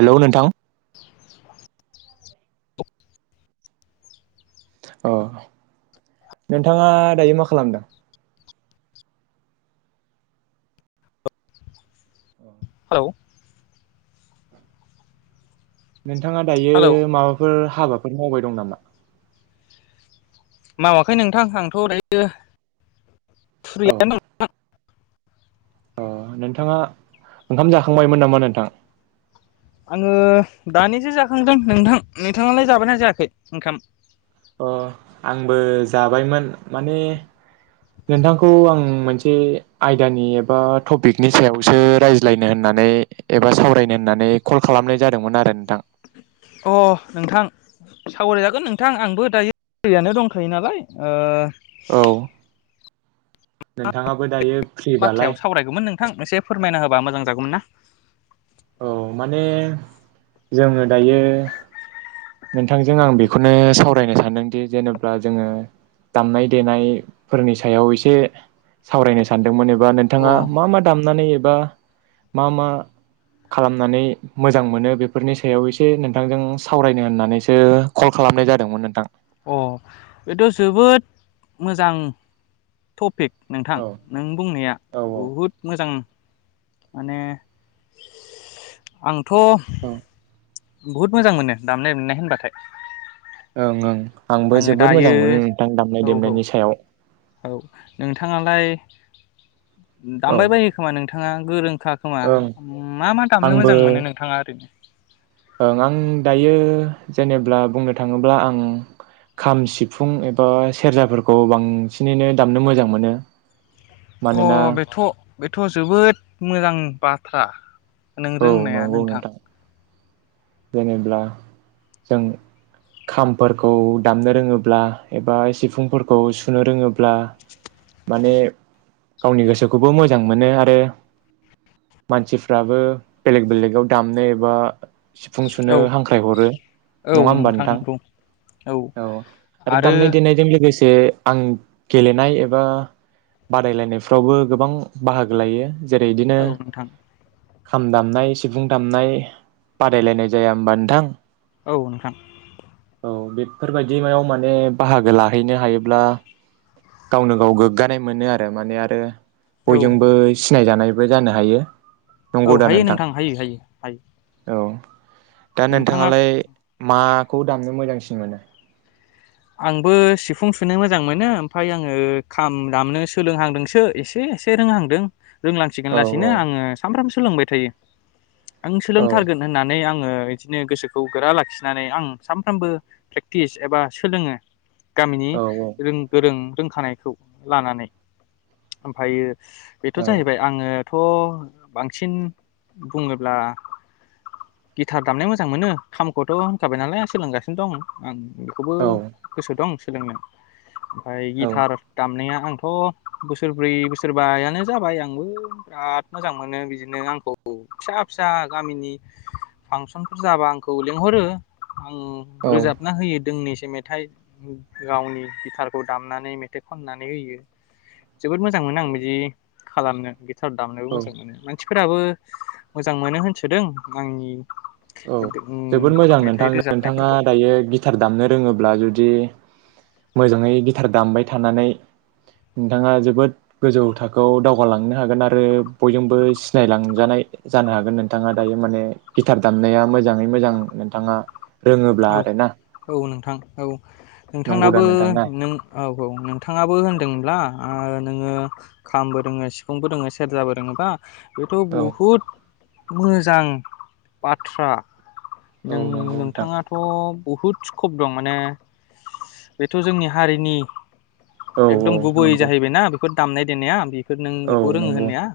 हेल' नोंथां अ नोंथाङा दायो मा खालामदों हेल' नोंथाङा दायो हेलौ माबाफोर हाबा हाफोर मावबाय दं नामा मावाखै नोंथां आंथ' दायो औ फ्रियैनो दं नोंथां अ नोंथाङा ओंखाम जाखांबायमोन नामा नोंथां आङो दानिसो जाखांदों नोंथां नोंथाङालाय जाबायना जायाखै ओंखाम अ आंबो जाबायमोन माने नोंथांखौ आं मोनसे आयदानि एबा टपिकनि सायावसो रायज्लायनो होननानै एबा सावरायनो होननानै कल खालामनाय जादोंमोन आरो नोंथां अ नोंथां सावरायजागोन नोंथां आंबो दायो फ्रियानो दंखायो नालाय औ नोंथाङाबो दायो फ्रिबालाय बाथ्रायाव सावरायगौमोन नों नोंथां एसे फोरमायना होबा मोजां जागौमोन ना औ माने जोङो दायो नोंथांजों आं बेखौनो सावरायनो सानदोंदि जेनेबा जोङो दामनाय देनायफोरनि सायाव एसे सावरायनो सानदों एबा अ नोंथाङा मा मा दामनानै मा मा खालामनानै मोजां मोनो बेफोरनि सायाव एसे नोंथांजों सावरायनो होननानैसो कल खालामनाय जादोंमोन नोंथां अ बेथ' जोबोद मोजां टपिक नोंथां औ नों बुंनाया औ बहुद मोजां माने आं थ' बहुद मोजां मोनो दामनाय देनाय होनबाथाय ओं ओं आंबो आङो जोबोद दायो मोजां मोनो नोंथां दामनाय औ औ देनायनि सायाव औ नोंथाङालाय औ दामबाय बायो खोमा नोंथाङा गोरोंखाआ खोमा ओं मा मा दामनो मोजां आंबो मोनो नोंथाङा ओरैनो ओं आं दायो जेनेब्ला बुंनो थाङोब्ला आं खाम सिफुं एबा सेरजाफोरखौ बांसिनैनो दामनो मोजां मोनो। अ मानोना बेथ' बेथ' जोबोद मोजां बाथ थ्रा नों औ रोंनाया नंगौ नोंथां। जेनेब्ला जों खामफोरखौ दामनो रोङोब्ला एबा सिफुंफोरखौ सुनो रोङोब्ला माने गावनि गोसोखौबो मोजां मोनो आरो मानसिफ्राबो बेलेग बेलेगाव दामनो एबा सिफुं सुनो औ हांख्राय हरो औ नङा होमबा नोंथां नंगौ औ आरो दामनाय-देनायजों लोगोसे जे आं गेलेनाय एबा बादायलायनायफ्रावबो गोबां बाहागो लायो। जेरै इदिनो औ नोंथां खाम दामनाय सिफुं दामनाय बादायलायनाय जाया होमबा नोंथां औ नोंथां औ बेफोरबादियाव माने बाहागो लाहैनो हायोब्ला गावनो-गाव गोग्गानाय मोनो आरो माने आरो औ बयजोंबो सि सिनायजानायबो जानो हायो। औ नंगौ दा हायो नोंथां हायो हायो हायो। औ दा नोंथाङा नोंथाङालाय माखौ दामनो मोजांसिन मोनो। आंबो सिफुं सुनो मोजां मोनो ओमफाय आङो खाम दामनो सोलोंहांदोंसो एसे एसे रोंहांदों। रोंलांसिगोन औ लासैनो औ आङो सानफ्रोम सोलोंबाय थायो। आं सोलोंथारगोन होननानै आं ओ इदिनो गोसोखौ गोरा लाखिनानै आं सामफ्रामबो प्रेक्टिस एबा सोलोङो। गामिनि औ रों गोरों रोंखानायखौ लानानै ओमफायो बेथ' औ जाहैबाय आङो थ' बांसिन बुङोब्ला गिटार दामनो मोजां मोनो खामखौथ' होनखाबाय नालाय सोलोंगासिनो दं आं। खौबो औ गोसो दं। सोलोंनो ओमफाय औ गिटार दामनाया आं आंथ' बोसोरब्रै बोसोरबायानो जाबाय आंबो बिराद मोजां मोनो बिदिनो आंखौ फिसा-फिसा गामिनि फांसनफोर जाबा आंखौ लिंहरो। आं औ रोजाबना होयो। दोंनैसो मेथाइ गावनि गिथारखौ दामनानै मेथाइ खननानै होयो। जोबोद मोजां मोनो आं बिदि खालामनो गिटार दामनोबो औ मोजां मोनो मानसि फोराबो मोजां मोनो होनसोदों आंनि औ उम जोबोद मोजां मेथाइ नोंथां नोंथाङा रोजाबनायफोरखौ दायो गि टार दामनो रोङोब्ला जुदि मोजाङै गिटार दामबाय थानानै नोंथाङा जोबोद गोजौ थाखोआव दावगालांनो हागोन आरो बयजोंबो सिनायलांजानाय जानो हागोन नोंथाङा दायो माने गिटार दामनाया मोजाङै मोजां नोंथाङा रोङोब्ला औ आरोना औ नोंथां औ नंगौ दा नोंथांनाबो नोंथां ना नों औ औ नोंथाङाबो होनदोंमोनब्ला ओ नोङो खामबो रोङो सिफुंबो रोङो सेरजाबो रोङोबा बेथ' औ बुहुत मोजां बाथ्रा। औ नों नंगौ नोंथां नोंथाङाथ' बुहुद स्कप दं माने बेथ' जोंनि हारिनि औ औ एकदम गुबै नंगौ जाहैबाय नाब फोर दामनाय देनाया बेब [unintelligible] नों औ बेखौ रोङो नंगौ होननाया।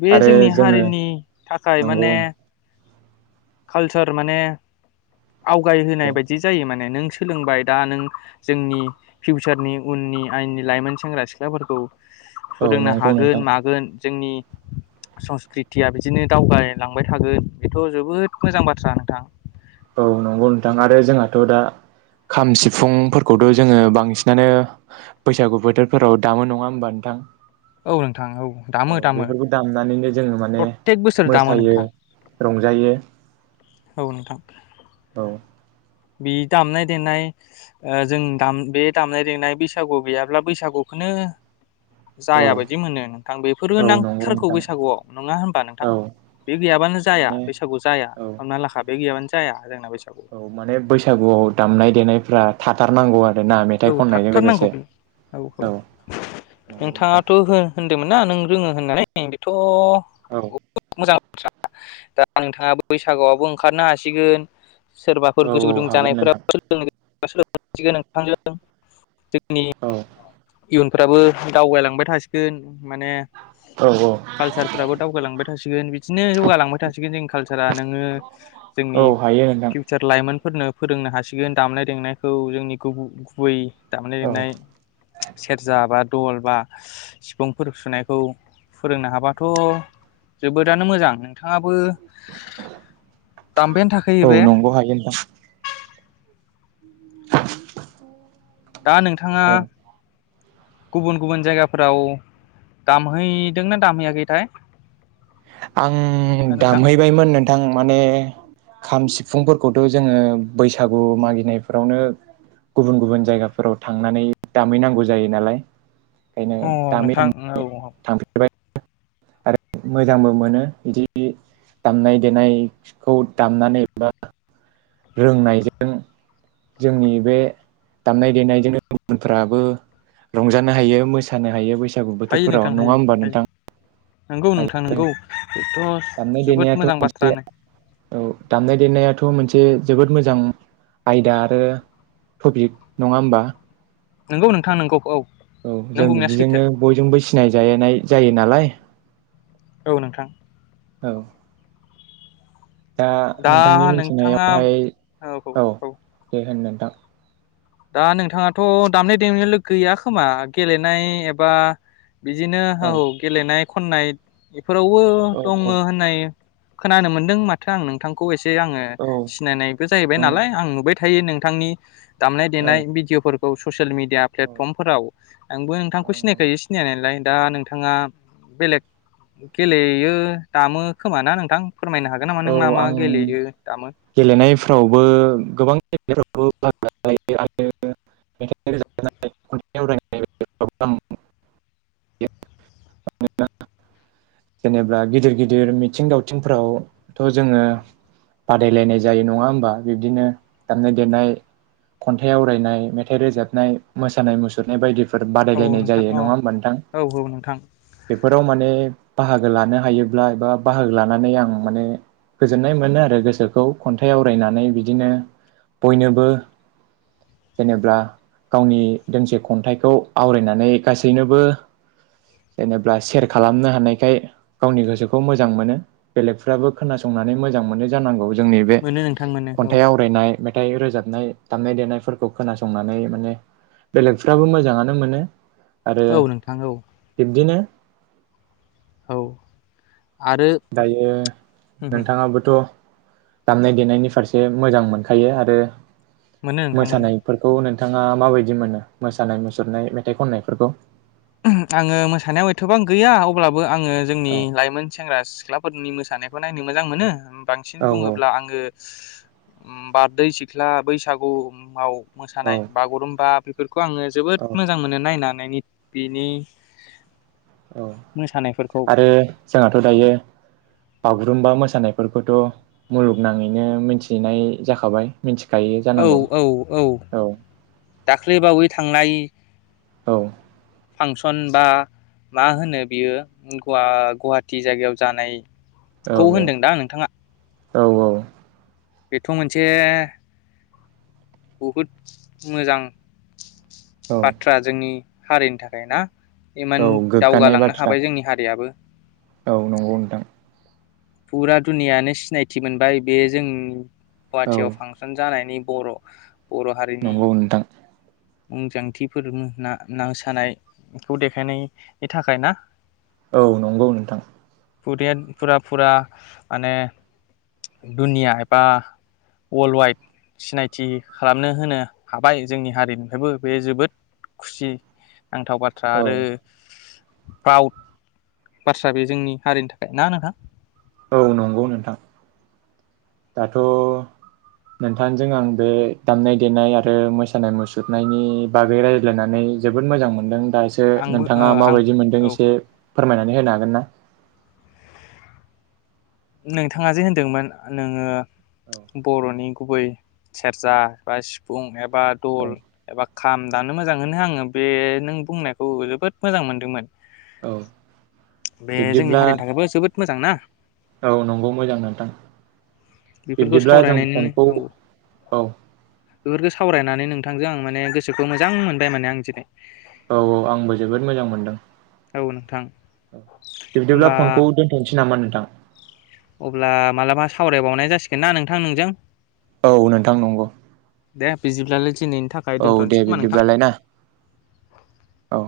बे आरो जोंनि जोङो हारिनि थाखाय नंगौ माने कालचार माने आवगाय औ होनोनाय बायदि जायो माने नों सोलोंबाय दा नों जोंनि फिउचारनि उननि आयेननि लाइमोन सेंग्रा सिख्लाफोरखौ औ फोरोंनो नंगौ हागोन नोंथां मागोन जोंनि संस्कृतिया बिदिनो दावगालांबाय थागोन बेथ' जोबोद मोजां बाथ्रा नोंथां। औ नंगौ नोंथां आरो जोंहाथ' दा खाम सिफुंफोरखौथ' जोङो बांसिनानो बैसागु बोथोरफोराव दामो नङा ओमबा नोंथां? औ नोंथां औ दामो दामो बेफोरखौ दामनानैनो जोङो माने प्रत्येक बोसोर दामो मोसायो नोंथां रंजायो। औ नोंथां। औ बि दामनाय देनाय ओ जों दाम बे दामनाय देनाय बैसागु गैयाब्ला बैसागुखोनो औ जाया बायदि मोनो नोंथां बेफोरो औ नंगौ नांथारगौ नोंथां बैसागुआव नङा होनबा नोंथां औ बि गैयाबानो जाया माने बैसागु जाया औ हमना लाखा बे गैयाबानो जा जाया। जोंना बैसागु औ माने बैसागुआव दामनाय देनायफ्रा थाथारनांगौ आर औ थारथारनांगौ बे औ औ नंगौ नोंथां नोंथाङाथ' हो-होनदोंमोन ना नों रोङो होननानै बेथ' औ [unintelligible] दा नोंथाङा बैसागुआवबो ओंखारनो हासिगोन। सोरबाफोर औ गोसो औ गुदुं हागोन जानायफोरा [unintelligible] नोंथां [unintelligible] थांजों औ [unintelligible] इयुनफ्राबो दावगायलांबाय थासिगोन। माने औ औ कालसारफोराबो दावगालांबाय थासिगोन। बिदिनो जौगालांबाय थासिगोन जोंनि कालसारा नोंङो जोंनि औ हायो नोंथां फिउचार लाइमोन फोरनो फोरोंनो हासिगोन दामनाय देनायखौ जोंनि गुबु गुबै दामनाय औ लेनाय सेरजा बा दल बा सिफुंफोर सुनायखौ फोरोंनो हाबाथ' जोबोदानो मोजां नोंथाङाबो दामबायानो थाखायो औ बे नंगौ हायो नोंथां। [unintelligible] दा नोंथाङा औ गुबुन गुबुन जायगाफोराव दामहैदोंना दामहैयाखैथाय? आं दा नोंथां दामहैबायमोन नोंथां माने खाम सि फुफुंफोरखौथ' जोंङो बैसागु मागिनायफोरावनो गुबुन गुबुन जायगाफोराव थांनानै दामहैनांगौ जायो नालाय। ओंखायनो अ दामि नोंथां थां औ औ थांफेरबाय। आरो मोजांबो मोनो बिदि दामनाय देनायखौ दामनानै एबा रोंनायजों जोंनि बे दामनाय देनायजोंनो गुबुनफोराबो रंजानो हायो मोसानो हायो बैस बैसागु हायो बोथोरफोराव नोंथां नङा हायो होमबा हायो नोंथाङा? नंगौ नोंथां नंगौ बेथ' दामनाय जोबोद देनायाथ' मोजां मोनसे बाथ्रा औ दामनाय देनायाथ' मोनसे जोबोद मोजां आयदा आरो टपिक नङा होमबा नोंगौ नोंथां नोंगौ औ औ नों जों बुंनाया सैथो बिदिजोंनो बयजोंबो सि सिनाय जायनाय जायो नालाय। औ नोंथां औ दा नोंथांनि मिथिनायावहाय औ दे होननों [unintelligible] दा नोंथाङाथ दामनाय देनायालाय गैया खोमा गेलेनाय एबा बिदिनो औ गेलेनाय खननाय फोरावबो औ दङ औ होननाय खोनानो मोनदों माथो आं नोंथांखौ एसे ए आंङो औ सिनायनायबो जाहैबाय नों नालाय आं नुबाय थायो नोंथांनि दामनाय औ देनाय भिडिअफोर औ ससेल मिद या औ प्लेटफर्मफोराव आंबो औ नोंथांखौ सिनायखायो सिनायनायालाय। दा नोंथाङा बेलेग गेलेयो दामो खोमा ना नोंथां? फोरमायनो हागोन नामा नों औ मा मा आं गेलेयो दामो? गेलेनायफ्रावबो गोबां खेब [unintelligible] [unintelligible] जेनेबा गिदिर गिदिर [unintelligible] मिथिं दावथिंफ्राव थ जोङो बादायलायनाय जायो नङा होमबा? बिब्दिनो दामनाय देनाय खन्थाइ आवरायनाय मेथाइ रोजाबनाय मोसानाय मुसुरनाय बायदिफो फोर औ बादायलायनाय नोंथां जायो अ नङा होमबा नोंथां? औ औ नोंथां बेफोराव माने बाहागो लानो हायोब्ला एबा बाहागो लानानै आं माने गोजोननाय मोनो आरो गोसोखौ खन्थाइ आवरायनानै, बिदिनो बयनोबो जेनेबा गावनि दोंसे खन्थाइखौ आवरायनानै गासैनोबो जेनेबा सेयार खालामनो हानायखाय गावनि गोसोखौ मोजां मोनो । बेलेगफ्राबो खोनासंनानै मोजां मोनो जानांगौ। जोंनि बे मोनो नोंथां मोनो औ खन्थाइ आवरायनाय। मेथाइ रोजाबनाय दामनाय देनायफोरखौ खोनासंनानै माने बेलेगफ्राबो मोजाङानो मोनो। आरो औ नोंथां औ बिब्दिनो। औ आरो दायो नोंथाङाबोथ दामनाय देनायनि फारसे मोजां मोनखायो आरो। मोनो नोंथां मोनो मोसानायफोरखौ नोन नोंथाङा माबायदि मोनो मोसानाय मुसुरनाय मेथाइ खननायफोरखौ? आङो मोसानायाव एथबां गैया अब्लाब बो आङो जोंनि औ लाइमोन सेंग्रा सिख्लाफोरनि मोस सानायखौ नायनो मोजां मोनो ओम बांसिन औ बुङोब्ला आङो। उम बारदै सिख्ला बैसागु उम आव। औ मोसानाय बागुरुम्बा बेफ खौ आङो जोबोद औ मोजां मोनो नायनानैनि बिनि। औ मोसानायफोरखौ आरो जोंहाथ दायो। बागुरुम्बा मोसानायफोरखौथ मुलुगनाङैनो मिथिनाय जाखाबाय। मिथिखायो औ जानांगौ औ औ दाख्लैबावै थांनाय औ। फांसन बा मा होनो बियो गुव-गुवाहाटि जायगायाव जानाय खौ होनदों दा नोंथाङा। औ औ। बेथ मोनसे। बहुद मोजां औ बाथ्रा जोंनि हारिनि थाखाय ना औ इमान गोग्गानाय दावगालांनो बाथ्रा हाबाय जोंनि हारियाबो। औ नंगौ नोंथां फुरा दुनियायानो सिनायथि मोनबाय बे जों औ गुवाहाटियाव फांसन जानायनि बर' बर' हारिनि नंगौ नोंथां। मुंदांथिफोर [unintelligible] मोसानायखौ देखायनायनि थाखाय ना? औ नंगौ नोंथां। [unintelligible] फुरा फुरा माने दुनिया एबा वर्ल्ड वाइड सिनायथि खालामनो होनो हाबाय जोंनि हारिनिफ्रायबो बे जोबोद खुसि नांथाव बाथ्रा औ आरो फ्राउद बाथ्रा बे जोंनि हारिनि थाखाय ना नोंथां? औ नंगौ नोंथां दाथ' नोंथांजों आं बे दामनाय देनाय आरो मोसानाय मुसुरनायनि बागै रायज्लायनानै जोबोद मोजां मोनदों । दा एसे आंबो ओ नोंथाङा आंबो माबायदि मोनदों औ एसे फोरमायना होनो हागोनना? नोंथाङा जे होनदोंमोन नोङो औ बर'नि गुबै सेरजा बा सिफुं एब एबा दल एबा खाम दानो मोजां होनो आङो बे नों बुंनायखौ जोबोद मोजां मोनदोंमोन। औ बे जोंनि बिब्दिब्ला हारिनि थाखायबो जोबोद मोजां ना? औ नंगौ मोजां नोंथां। बेफोरखौ बिब्दिब्ला जों फनखौ सावरायनानैनो औ औ। बेफोरखौ सावरायनानै नोंथांजों आं माने गोसोखौ मोजां मोनबाय माने आं दिनै। औ औ आंबो जोबोद मोजां मोनदों औ नोंथां। बिब्दिब्ला होमबा फनखौ दोन्थ'नोसै नामा नोंथां? अब्ला मालाबा सावरायबावनाय जासिगोन ना नोंथां नोंजों। औ नोंथां नंगौ दे बिदिब्लालाय दिनैनि थाखाय औ दे दोनथ'नोसै खोमा नोंथां बिब्दिबालाय ना औ।